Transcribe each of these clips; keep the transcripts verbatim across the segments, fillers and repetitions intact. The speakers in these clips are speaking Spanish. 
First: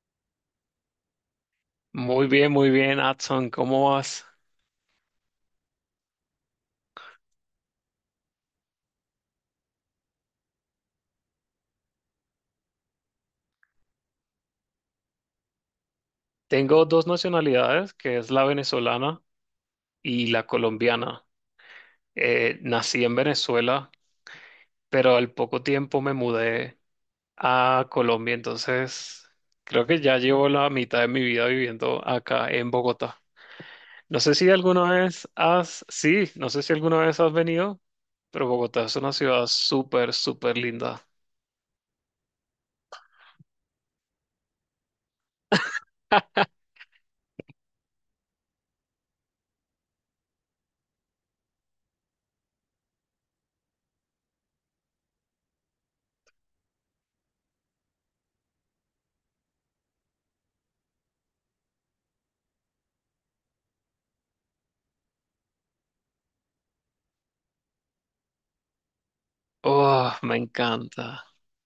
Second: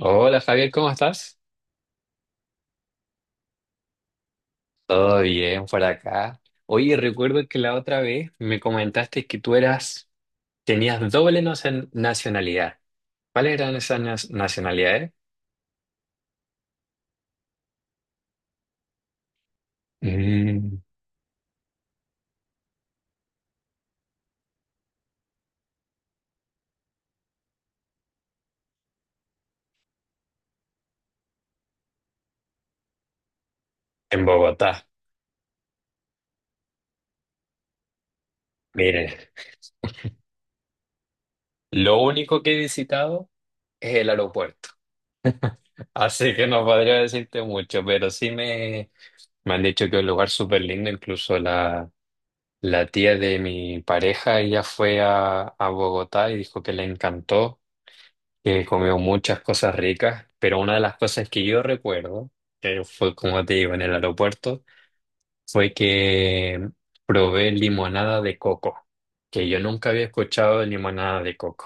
Hola, Javier, ¿cómo estás? Muy bien, muy bien, Adson, ¿cómo vas? Todo bien por acá. Oye, recuerdo que la otra vez me comentaste que tú eras, tenías doble nacio- nacionalidad. ¿Cuáles eran esas nas- nacionalidades? Tengo dos nacionalidades, que es la venezolana y la Mm, colombiana. Eh, nací en Venezuela, pero al poco tiempo me mudé a Colombia, entonces creo que ya llevo la mitad de mi vida viviendo acá en Bogotá. No en sé si Bogotá. alguna vez has, sí, no sé si alguna vez has venido, pero Bogotá es una Mire, ciudad súper, súper linda. lo único que he visitado es el aeropuerto. Así que no podría decirte mucho, pero sí me, me han dicho que es un lugar súper lindo. Incluso la, la tía de mi pareja, ella fue a, a Bogotá y dijo que le encantó, que comió muchas cosas ricas, pero una de las cosas que yo recuerdo, que fue como te digo, en el aeropuerto, fue que probé limonada de coco, que yo nunca había Oh, me escuchado de limonada encanta. de coco.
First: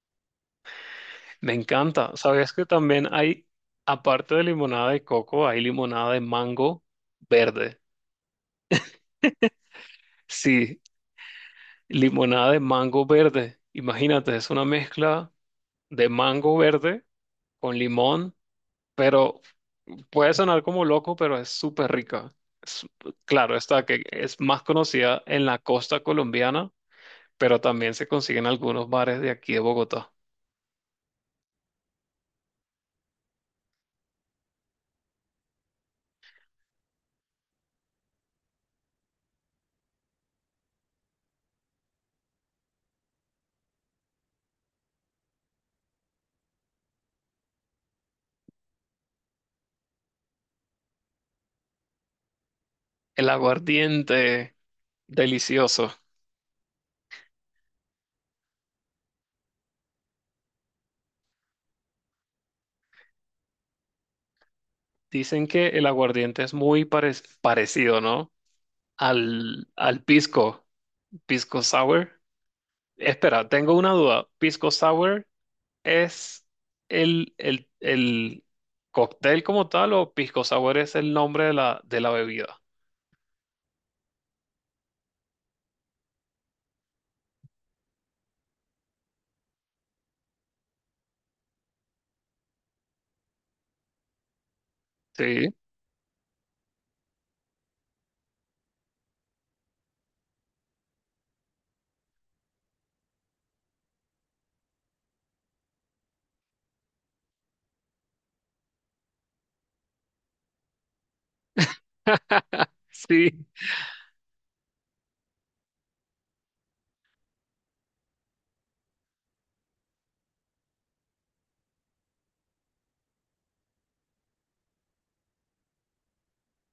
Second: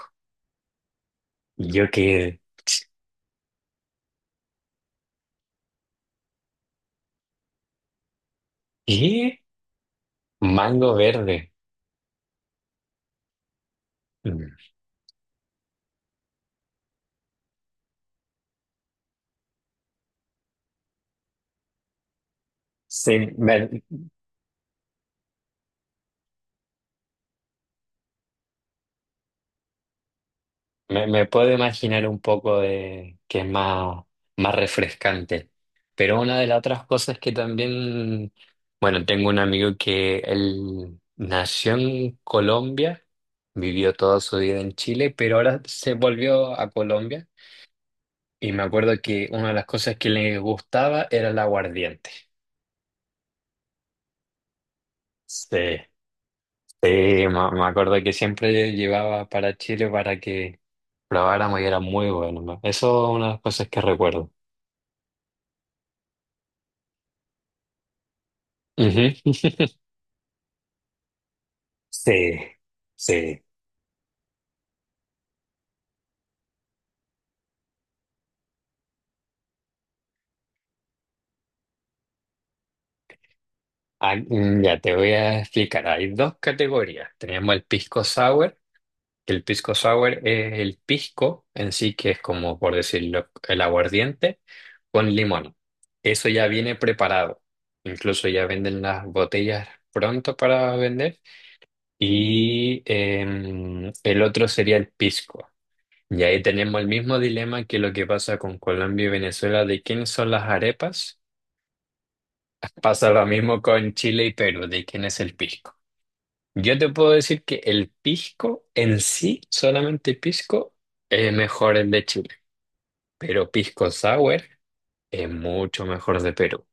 Me Y yo encanta. quedé, ¿Sabes que también hay, aparte de limonada de coco, hay limonada de mango verde? ¿qué? Sí, Mango verde. limonada de mango verde. Imagínate, es una Mm. mezcla de mango verde con limón, pero puede sonar como loco, pero es súper rica. Es- Sí, claro, me- está que es más conocida en la costa colombiana, pero también se consigue en algunos bares de aquí de Bogotá. Me, me puedo imaginar un poco de que es más, más refrescante. Pero una de las otras cosas que también, bueno, tengo un amigo que él nació en Colombia, vivió toda su vida en Chile, pero ahora se volvió a Colombia. Y me acuerdo que una de las cosas que le gustaba era el aguardiente. El aguardiente, Sí, delicioso. sí, me, me acuerdo que siempre llevaba para Chile para que probáramos y era muy bueno, ¿no? Eso es una de las cosas que recuerdo. Dicen que el aguardiente es muy parec- parecido, ¿no? Ujú. Al, al pisco, pisco sour. Sí, sí. Espera, tengo una duda. ¿Pisco sour es el, el, el cóctel como tal o pisco sour es el nombre de la, de la bebida? Ah, mm, ya te voy a explicar. Hay dos categorías. Tenemos el pisco sour, que el pisco sour es el pisco en sí, que es como, por decirlo, el aguardiente con Sí, limón. Eso ya viene preparado. Incluso ya venden las botellas pronto para vender. Y em, el otro sería el pisco. Y ahí tenemos el mismo dilema que lo que pasa con Colombia y Venezuela de quiénes son las arepas. Pasa lo sí. mismo con Chile y Perú, de quién es el pisco. Yo te puedo decir que el pisco en sí, solamente pisco, es mejor el de Chile, pero pisco sour es mucho mejor de Perú.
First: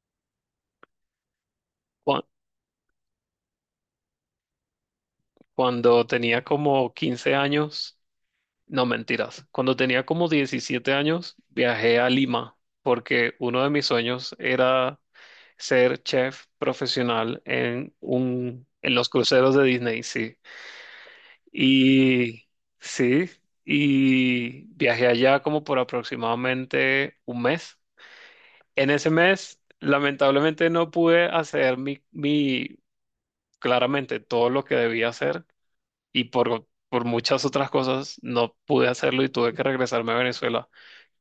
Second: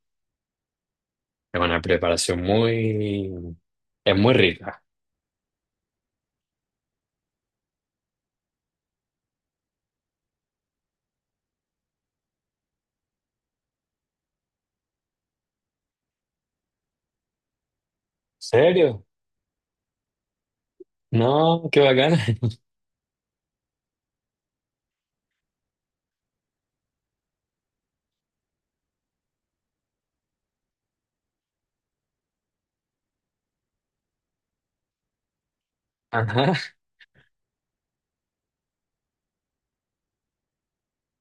Es una Cu- preparación muy... es muy rica. Cuando tenía como quince años, no mentiras, cuando tenía como diecisiete años, viajé a Lima porque uno de mis sueños era ser chef profesional en un, en ¿Serio? los cruceros de Disney, sí. No, qué bacana. Y sí, y viajé allá como por aproximadamente un mes. En ese mes, lamentablemente no pude hacer mi, mi, claramente todo lo que debía hacer y Ajá. por, por muchas otras cosas no pude hacerlo y tuve que regresarme a Venezuela.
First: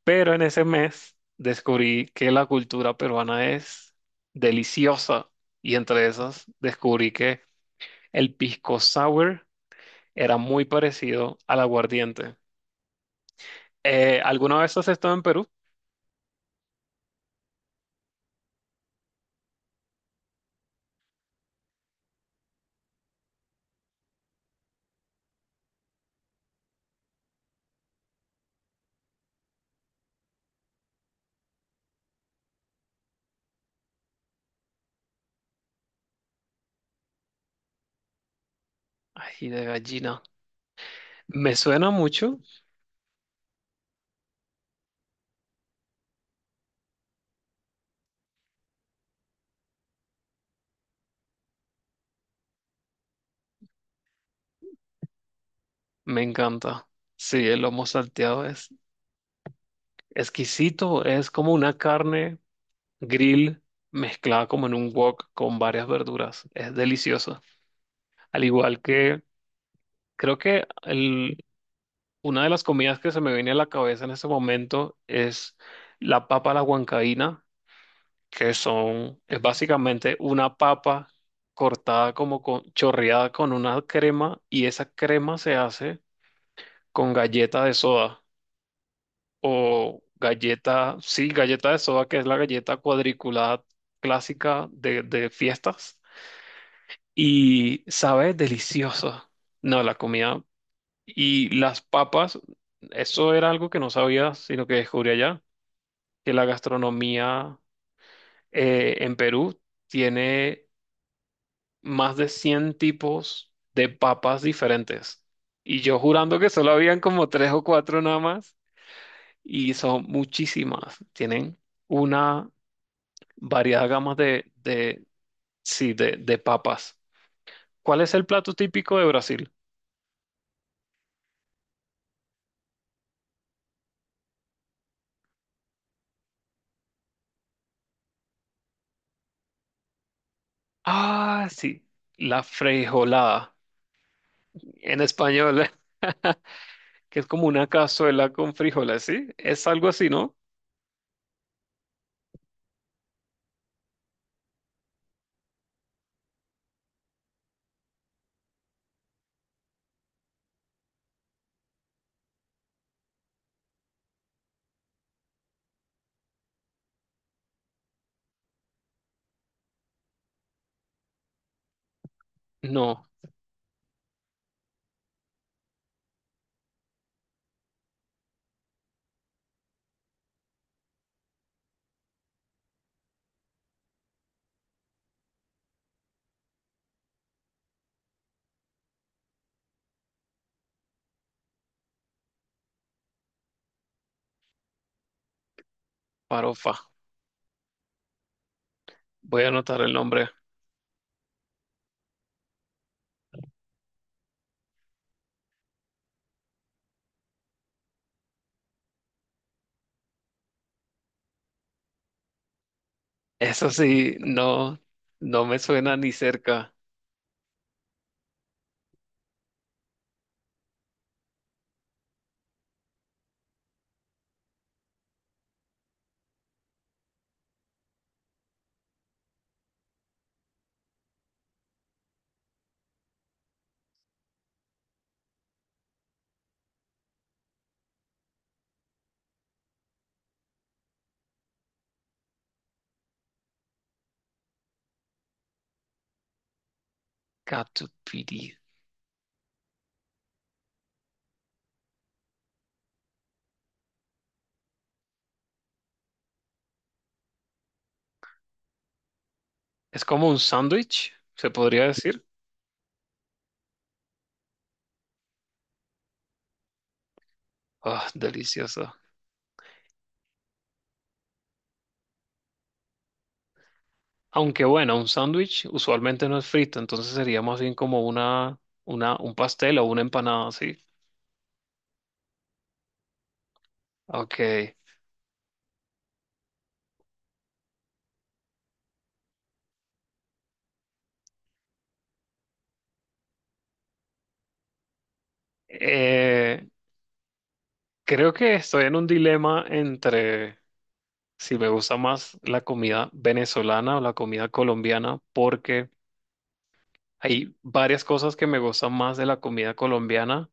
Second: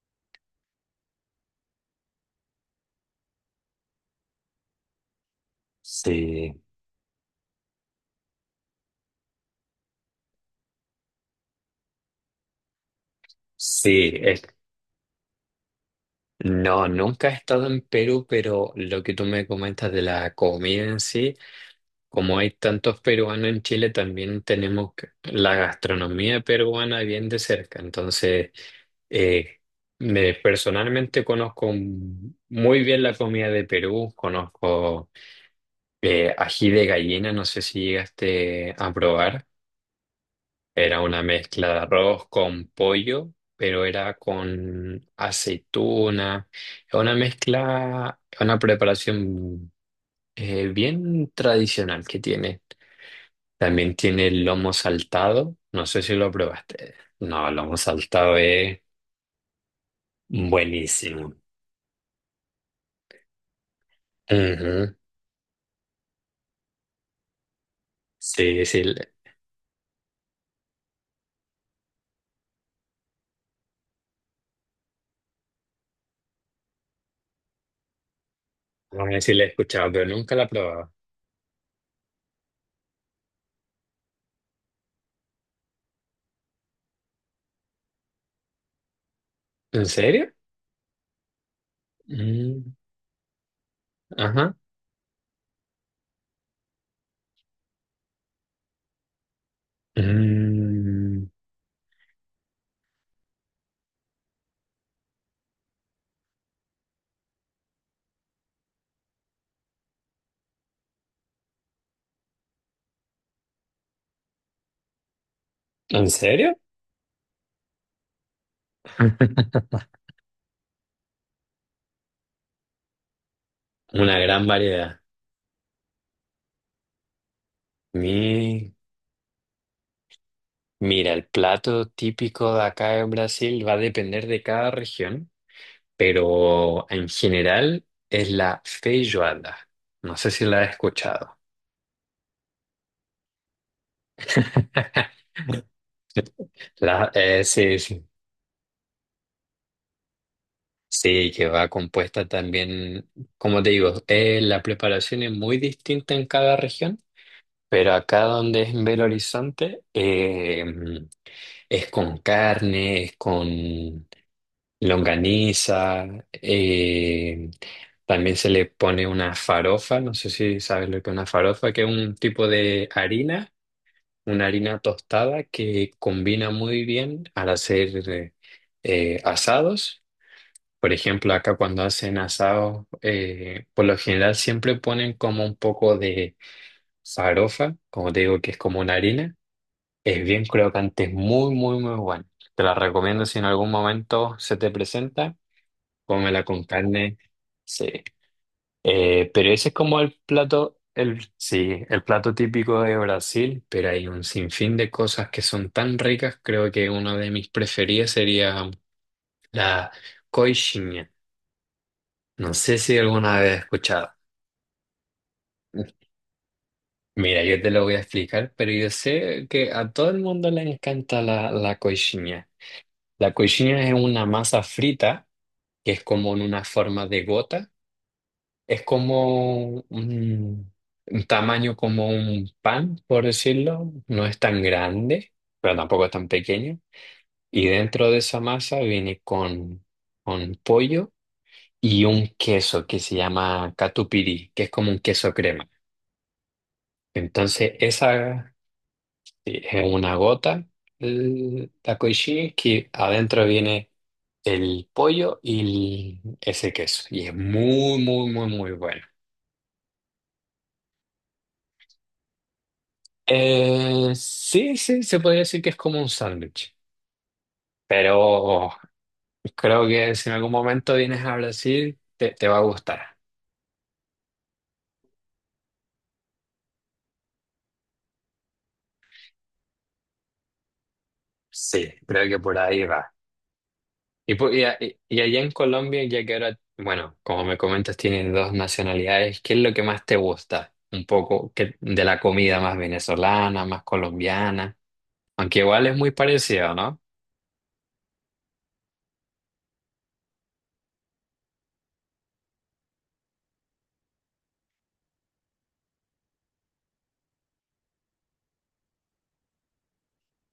Pero en ese mes descubrí que la cultura peruana es deliciosa y entre esas Sí, descubrí que el pisco sour era muy parecido al aguardiente. sí. Eh, es- ¿alguna vez has estado en Perú? No, nunca he estado en Perú, pero lo que tú me comentas de la comida en sí. Como hay tantos peruanos en Chile, también tenemos que- la gastronomía peruana bien de cerca. Entonces, eh, me personalmente conozco muy bien la comida de Perú, conozco eh, ají de gallina, no sé si llegaste a probar. Ay, de gallina. Era una Me mezcla de suena arroz mucho, con pollo, pero era con aceituna. Una mezcla, una preparación eh, bien tradicional que tiene. También tiene el lomo saltado. No sé si me lo encanta. probaste. Sí, No, el el lomo lomo saltado salteado es es exquisito, es buenísimo. como una carne grill mezclada como en un Ujú. wok con varias verduras. Es delicioso. Al Sí, igual sí, le- que creo que el una de las comidas que se me viene a la cabeza en ese momento es la papa a la huancaína, que vamos a son, decir, la es he escuchado, pero básicamente nunca la he una probado. papa cortada como con, chorreada con una crema y esa crema se hace con galleta de soda ¿En o serio? galleta, sí, galleta de soda, que es la Mm, galleta cuadriculada ajá. clásica de, de fiestas y sabe deliciosa. No, la comida Mm, y las papas, eso era algo que no sabía, sino que descubrí allá, que la gastronomía eh, en Perú tiene más de cien tipos de papas diferentes. Y yo ¿en jurando que serio? solo habían como tres o cuatro nada más, y son muchísimas. Tienen una variada gama Una gran de, variedad. de, sí, de, de papas. ¿Cuál es el plato Mi- típico de Brasil? mira, el plato típico de acá en Brasil va a depender de cada región, pero en general es la feijoada. No sé si la has escuchado. Ah, sí, la frijolada en español. La, que es eh, como una sí, sí. cazuela con frijoles, ¿sí? Es algo así, ¿no? Sí, que va compuesta también, como te digo, eh, la preparación es muy distinta en cada región, pero acá donde es en Belo Horizonte eh, es con carne, es con longaniza, eh, también se le pone una farofa, no sé si sabes lo que es una farofa, que es un tipo de No, harina, una harina tostada que combina muy bien al hacer... eh, eh, asados. Por ejemplo, acá cuando hacen asado, eh, por lo general siempre ponen como un poco de farofa, como te digo, que es como una harina. Es bien crocante, es muy, muy, muy bueno. Te la recomiendo si en algún momento se te presenta, cómela con farofa. carne. Sí. Eh, Voy a pero ese es anotar el como el nombre. plato, el, sí, el plato típico de Brasil, pero hay un sinfín de cosas que son tan ricas. Creo que una de mis preferidas sería la coxinha. No sé si alguna vez he Eso escuchado. sí, no, no me suena ni cerca. Mira, yo te lo voy a explicar, pero yo sé que a todo el mundo le encanta la, la coxinha. La coxinha es una masa frita que es como en una forma de gota. Es como un, un tamaño como un pan, por decirlo. No es tan grande, pero tampoco es tan pequeño. Y dentro de esa masa viene con, con pollo y un queso que se llama catupiry, que es como un queso crema. Entonces, esa Catupiry. sí, es una gota, el- la koji, que adentro viene el pollo y el- ese queso. Y es muy, muy, muy, muy bueno. Es como un sándwich, se podría decir. Eh, sí, sí, se podría decir que es como un sándwich. Ah, Pero delicioso. creo que si en algún momento vienes a Brasil, te, te va a gustar. Aunque bueno, un sándwich usualmente no es frito, entonces sería más bien como una, una, un pastel o una empanada, ¿sí? Sí, creo que por ahí va. Y, Ok. pu- y, a- y- y allá en Colombia, ya que ahora, bueno, como me comentas, tienes dos nacionalidades, ¿qué es lo que más te gusta? Un poco que, de la comida más venezolana, más colombiana, aunque igual es muy Eh, parecido, ¿no? Creo que estoy en un dilema entre si me gusta más la comida venezolana o la comida colombiana, porque hay varias cosas que me gustan más de la comida colombiana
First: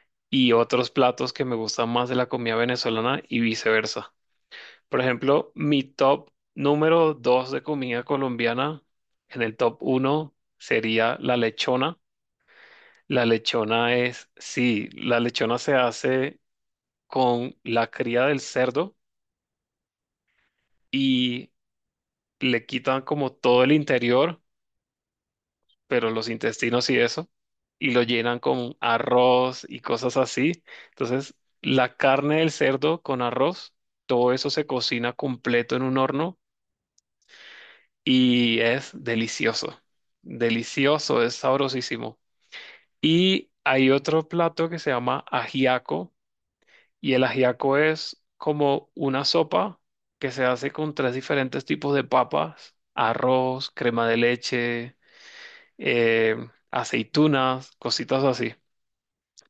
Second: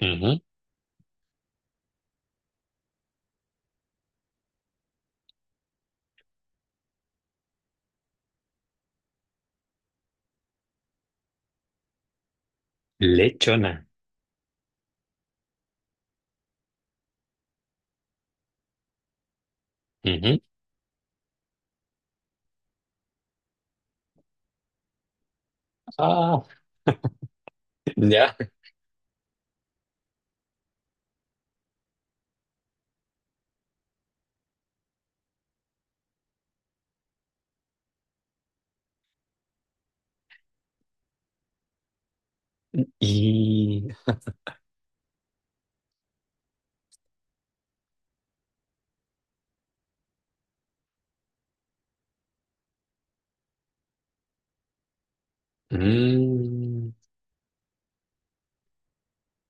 Ujú. y otros platos que me gustan más de la comida venezolana y viceversa. Por ejemplo, mi top número dos de comida colombiana, en el top uno sería la lechona. La Lechona. lechona es, sí, la lechona se hace con la cría del cerdo Ujú. y le quitan como todo el interior, pero los Ah, intestinos y eso, y lo ya. llenan con arroz y cosas así. Entonces, la carne del cerdo con arroz, todo eso se cocina completo en un horno y es delicioso. Delicioso, es sabrosísimo. Y Y... hay otro plato que se llama ajiaco, y el ajiaco es como una sopa que se hace con tres diferentes tipos de papas, arroz, crema de leche, eh, mm, aceitunas, cositas así.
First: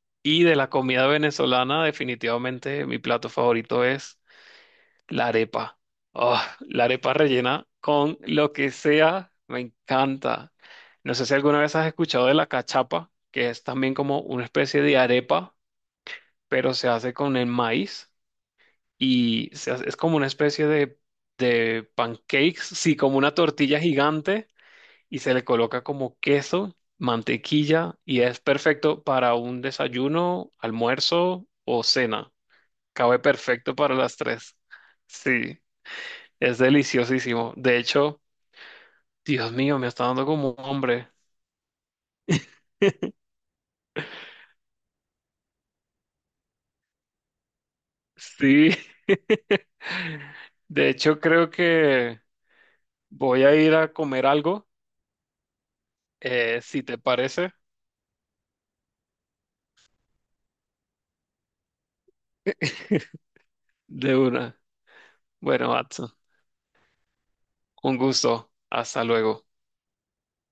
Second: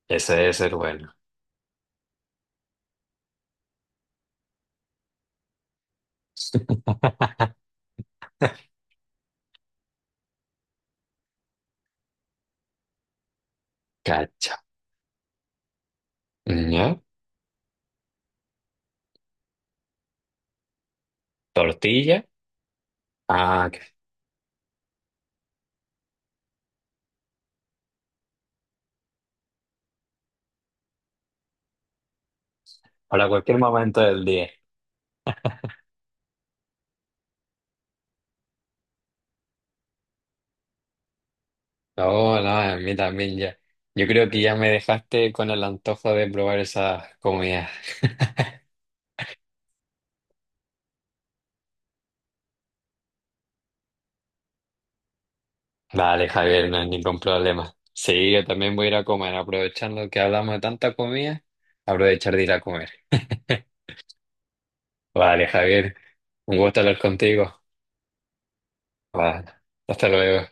ese Y debe de la ser comida bueno. venezolana, definitivamente mi plato favorito es la arepa. Ah, la arepa rellena con lo que sea, me encanta. No sé si alguna vez has escuchado de la cachapa, que es también como una Cacha. especie de arepa, pero se ¿Ya? hace con el maíz y se hace- es como una especie de, de Tortilla. pancakes, sí, como una Ah, tortilla que- gigante y se le coloca como queso, mantequilla y es perfecto para un desayuno, almuerzo o cena. Cabe para cualquier perfecto para momento las del día. tres. Sí, es deliciosísimo. De hecho, Dios mío, me está dando como un hombre. No, no, a mí también ya. Yo creo que ya me dejaste con el antojo de probar esas comidas. Sí. De hecho, creo que voy a ir a comer algo, Dale, eh, Javier, no si hay te ningún parece, problema. Sí, yo también voy a ir a comer, aprovechando que hablamos de tanta comida, aprovechar de ir a comer. de una. Vale, Bueno, Javier, Watson, un gusto hablar contigo. un gusto. Hasta Vale, luego. hasta luego.